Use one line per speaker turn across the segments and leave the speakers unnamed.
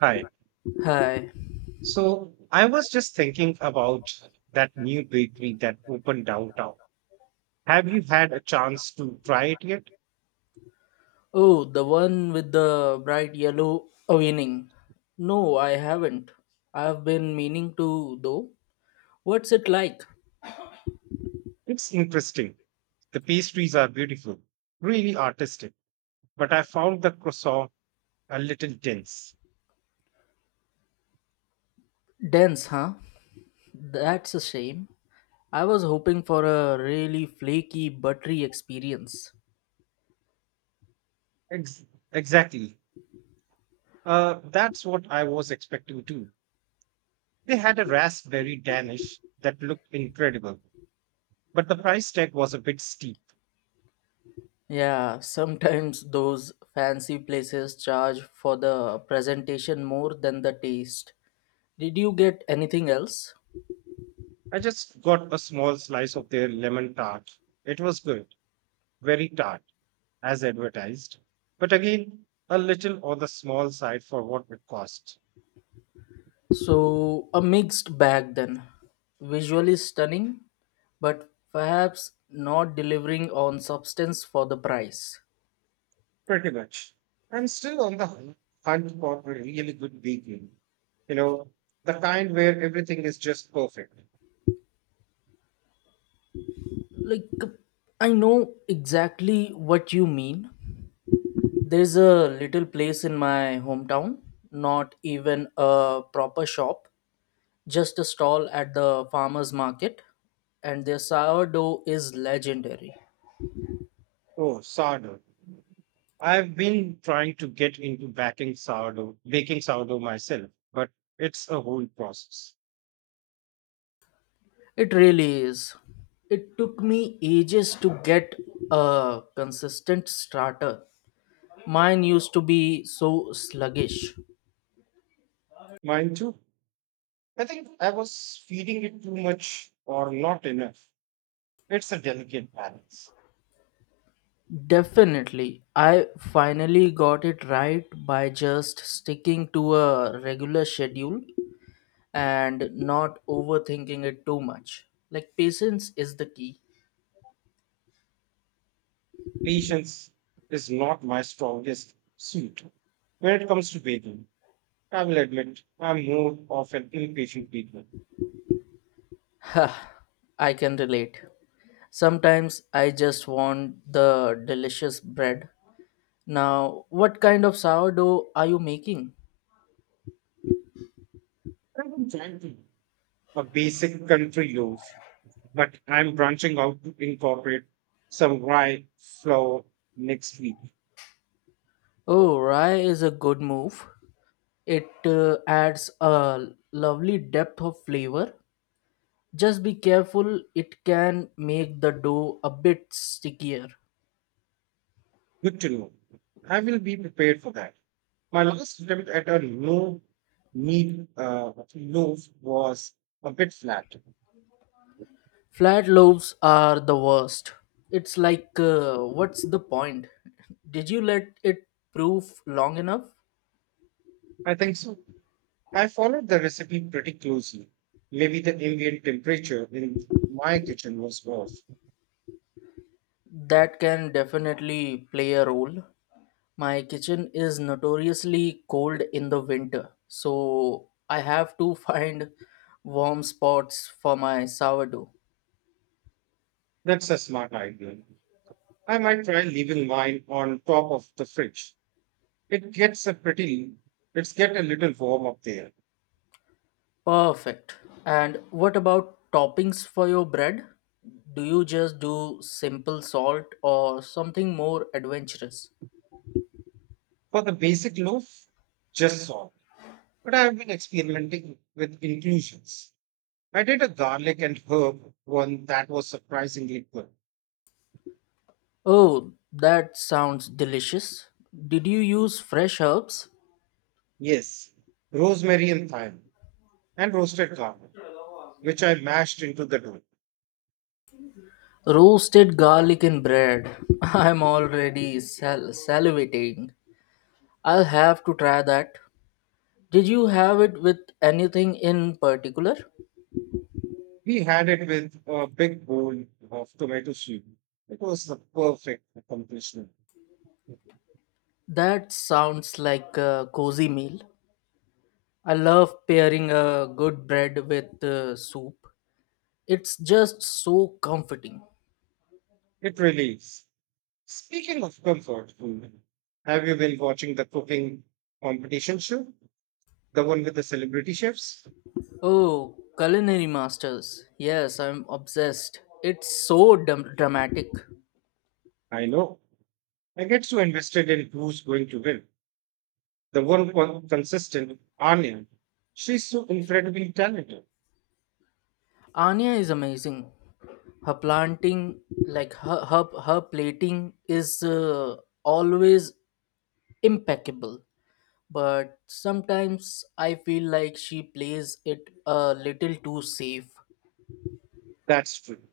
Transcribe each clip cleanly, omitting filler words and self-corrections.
Hi.
Hi.
So I was just thinking about that new bakery that opened downtown. Have you had a chance to try it yet?
Oh, the one with the bright yellow awning. No, I haven't. I've been meaning to, though. What's it like?
It's interesting. The pastries are beautiful, really artistic, but I found the croissant a little dense.
Dense, huh? That's a shame. I was hoping for a really flaky, buttery experience.
Ex- exactly. That's what I was expecting too. They had a raspberry danish that looked incredible, but the price tag was a bit steep.
Yeah, sometimes those fancy places charge for the presentation more than the taste. Did you get anything else?
I just got a small slice of their lemon tart. It was good, very tart as advertised, but again, a little on the small side for what it costs.
So, a mixed bag then. Visually stunning, but perhaps not delivering on substance for the price.
Pretty much. I'm still on the hunt for a really good bakery. You know, the kind where everything is just perfect.
Like, I know exactly what you mean. There's a little place in my hometown, not even a proper shop, just a stall at the farmer's market, and their sourdough is legendary.
Oh, sourdough. I've been trying to get into baking sourdough myself, but it's a whole process.
It really is. It took me ages to get a consistent starter. Mine used to be so sluggish.
Mine too. I think I was feeding it too much or not enough. It's a delicate balance.
Definitely. I finally got it right by just sticking to a regular schedule and not overthinking it too much. Like, patience is the key.
Patience is not my strongest suit. When it comes to baking, I will admit I'm more of an impatient baker.
Ha! I can relate. Sometimes I just want the delicious bread. Now, what kind of sourdough are you making?
I've been trying to a basic country loaf but I'm branching out to incorporate some rye flour next week.
Oh, rye is a good move. It adds a lovely depth of flavor. Just be careful, it can make the dough a bit stickier.
Good to know. I will be prepared for that. My last attempt at a no meat loaf was a bit flat.
Flat loaves are the worst. It's like, what's the point? Did you let it proof long enough?
I think so. I followed the recipe pretty closely. Maybe the ambient temperature in my kitchen was off.
That can definitely play a role. My kitchen is notoriously cold in the winter, so I have to find warm spots for my sourdough.
That's a smart idea. I might try leaving mine on top of the fridge. It gets a pretty, it's get a little warm up there.
Perfect. And what about toppings for your bread? Do you just do simple salt or something more adventurous?
For the basic loaf, just salt. But I have been experimenting with inclusions. I did a garlic and herb one that was surprisingly good.
Oh, that sounds delicious. Did you use fresh herbs?
Yes, rosemary and thyme, and roasted garlic, which I mashed into the dough.
Roasted garlic in bread. I'm already salivating. I'll have to try that. Did you have it with anything in particular?
We had it with a big bowl of tomato soup. It was the perfect accomplishment.
That sounds like a cozy meal. I love pairing a good bread with soup. It's just so comforting.
It really is. Speaking of comfort food, have you been watching the cooking competition show? The one with the celebrity chefs?
Oh, culinary masters. Yes, I'm obsessed. It's so dramatic.
I know. I get so invested in who's going to win. The one consistent, Anya. She's so incredibly talented.
Anya is amazing. Her planting, her plating, is always impeccable. But sometimes I feel like she plays it a little too safe.
That's true.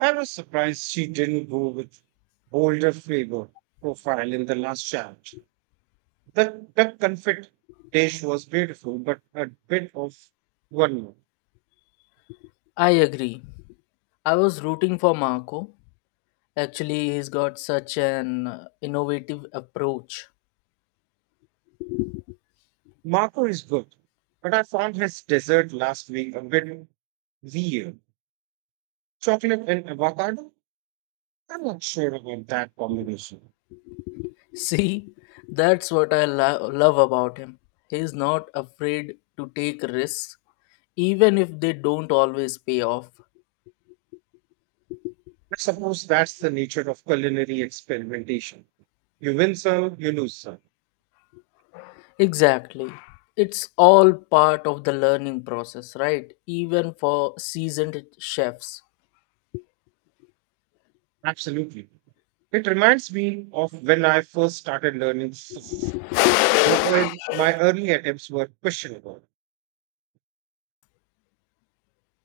I was surprised she didn't go with bolder flavor profile in the last challenge. The duck confit dish was beautiful, but a bit of one note.
I agree. I was rooting for Marco. Actually, he's got such an innovative approach.
Marco is good, but I found his dessert last week a bit weird. Chocolate and avocado? I'm not sure about that combination.
See, that's what I love about him. He's not afraid to take risks, even if they don't always pay off.
I suppose that's the nature of culinary experimentation. You win some, you lose some.
Exactly. It's all part of the learning process, right? Even for seasoned chefs.
Absolutely. It reminds me of when I first started learning. Well, my early attempts were questionable.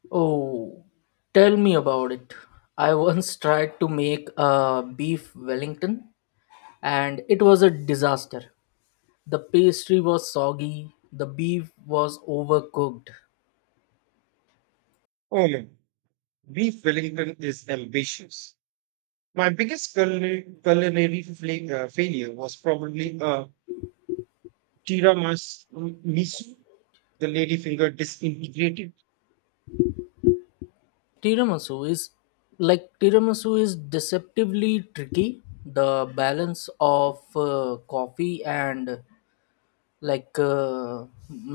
Oh, tell me about it. I once tried to make a beef Wellington and it was a disaster. The pastry was soggy, the beef was overcooked.
Oh no, beef Wellington is ambitious. My biggest culinary failure was probably a tiramisu, the ladyfinger disintegrated.
Tiramisu is tiramisu is deceptively tricky. The balance of coffee and like uh,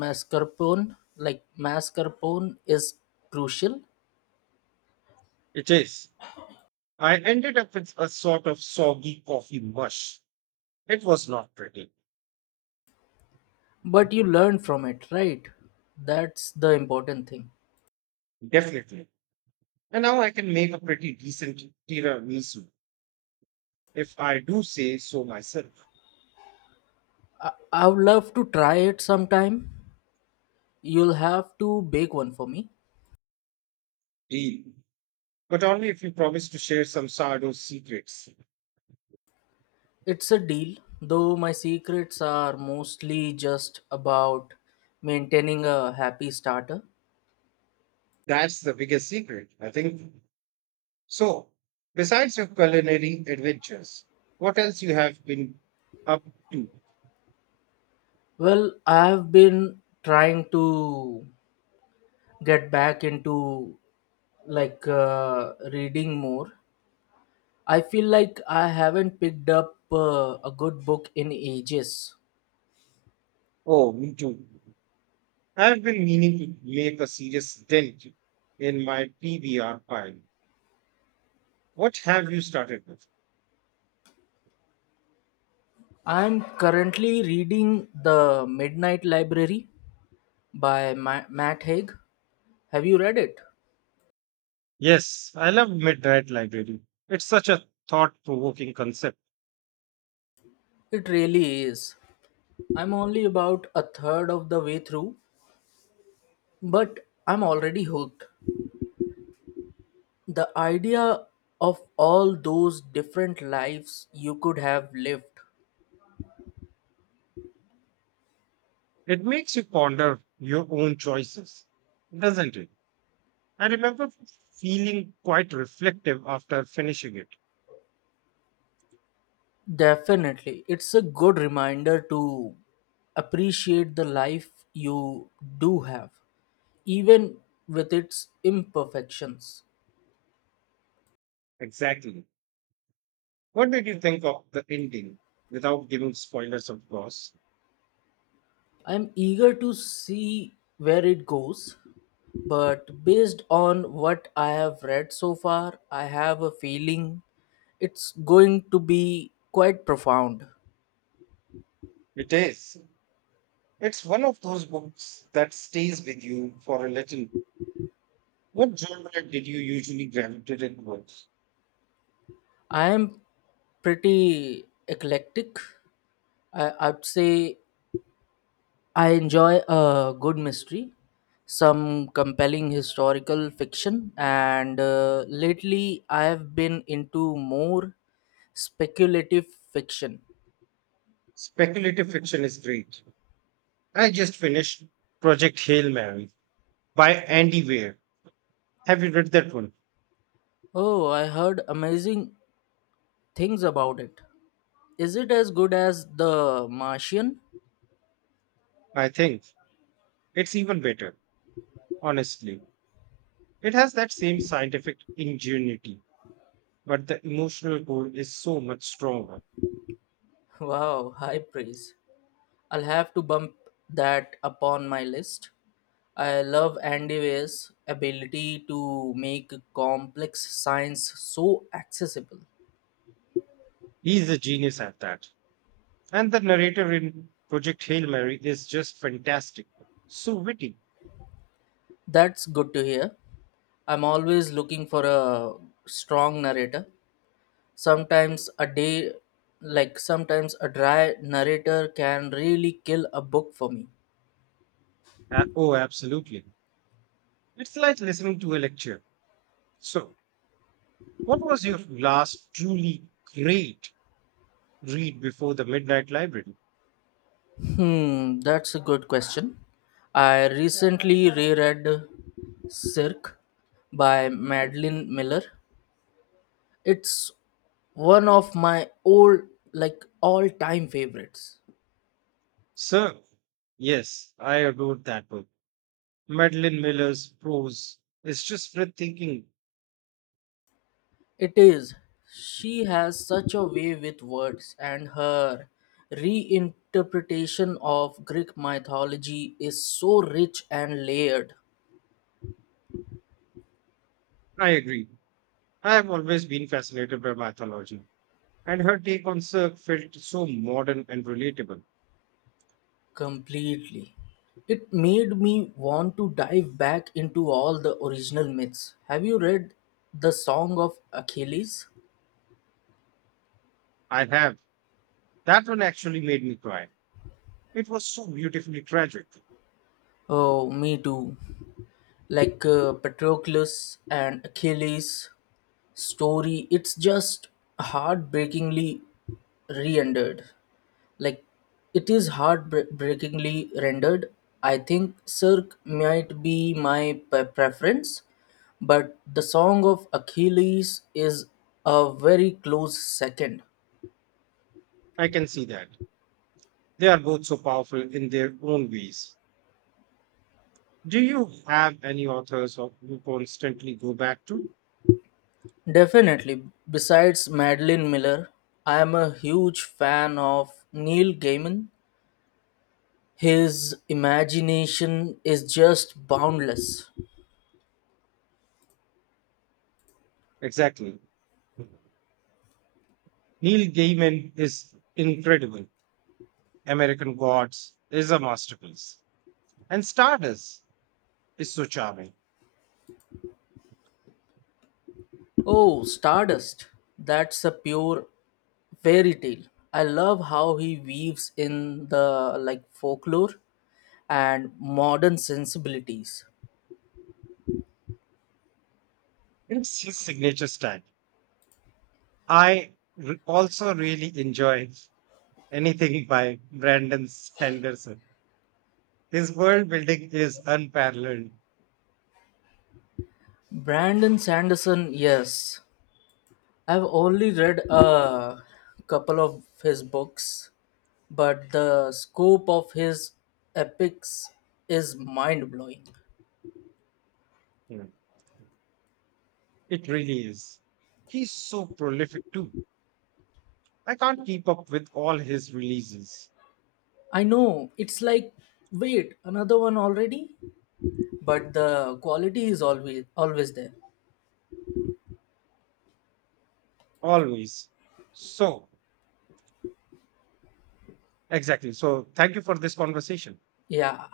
mascarpone is crucial,
It is. I ended up with a sort of soggy coffee mush. It was not pretty,
but you learn from it, right? That's the important thing.
definitely. And now I can make a pretty decent tiramisu, if I do say so myself.
I would love to try it sometime. You'll have to bake one for me.
Deal. But only if you promise to share some sourdough secrets.
It's a deal, though my secrets are mostly just about maintaining a happy starter.
That's the biggest secret, I think. So, besides your culinary adventures, what else you have been up to?
Well, I've been trying to get back into reading more. I feel like I haven't picked up a good book in ages.
Oh, me too. I've been meaning to make a serious dent in my PBR pile. What have you started with?
I'm currently reading The Midnight Library by Matt Haig. Have you read it?
Yes, I love Midnight Library. It's such a thought provoking concept.
It really is. I'm only about a third of the way through, but I'm already hooked. The idea of all those different lives you could have lived.
It makes you ponder your own choices, doesn't it? I remember feeling quite reflective after finishing it.
Definitely. It's a good reminder to appreciate the life you do have, even with its imperfections.
Exactly. What did you think of the ending without giving spoilers, of course?
I'm eager to see where it goes, but based on what I have read so far, I have a feeling it's going to be quite profound.
It is. It's one of those books that stays with you for a little. What genre did you usually gravitate towards?
I am pretty eclectic. I'd say I enjoy a good mystery, some compelling historical fiction, and lately I have been into more speculative fiction.
Speculative fiction is great. I just finished Project Hail Mary by Andy Weir. Have you read that one?
Oh, I heard amazing things about it. Is it as good as The Martian?
I think it's even better, honestly. It has that same scientific ingenuity, but the emotional core is so much stronger.
Wow, high praise. I'll have to bump that upon my list. I love Andy Weir's ability to make complex science so accessible.
He's a genius at that. And the narrator in Project Hail Mary is just fantastic. So witty.
That's good to hear. I'm always looking for a strong narrator. Sometimes a day, sometimes a dry narrator can really kill a book for me.
Oh, absolutely. It's like listening to a lecture. So, what was your last truly great read before the Midnight Library?
Hmm, that's a good question. I recently reread Cirque by Madeline Miller. It's one of my old, like all time favorites.
So, yes, I adored that book. Madeline Miller's prose is just breathtaking.
It is. She has such a way with words, and her reinterpretation of Greek mythology is so rich and layered
I agree. I have always been fascinated by mythology, and her take on Cirque felt so modern and relatable.
completely. It made me want to dive back into all the original myths. Have you read The Song of Achilles?
I have. That one actually made me cry. It was so beautifully tragic.
Oh, me too. Patroclus and Achilles story, it's just heartbreakingly re-rendered like it is heartbreakingly rendered. I think Cirque might be my preference, but The Song of Achilles is a very close second.
I can see that. They are both so powerful in their own ways. Do you have any authors or- you constantly go back to?
Definitely. Besides Madeline Miller, I am a huge fan of Neil Gaiman. His imagination is just boundless.
Exactly. Neil Gaiman is incredible. American Gods is a masterpiece. And Stardust is so charming.
Oh, Stardust. That's a pure fairy tale. I love how he weaves in the folklore and modern sensibilities.
It's his signature style. I also really enjoy anything by Brandon Sanderson. His world building is unparalleled.
Brandon Sanderson, yes. I've only read a couple of his books, but the scope of his epics is mind blowing.
Hmm. It really is. He's so prolific too. I can't keep up with all his releases.
I know, it's like, wait, another one already, but the quality is always there.
Always. So, exactly. So, thank you for this conversation.
Yeah.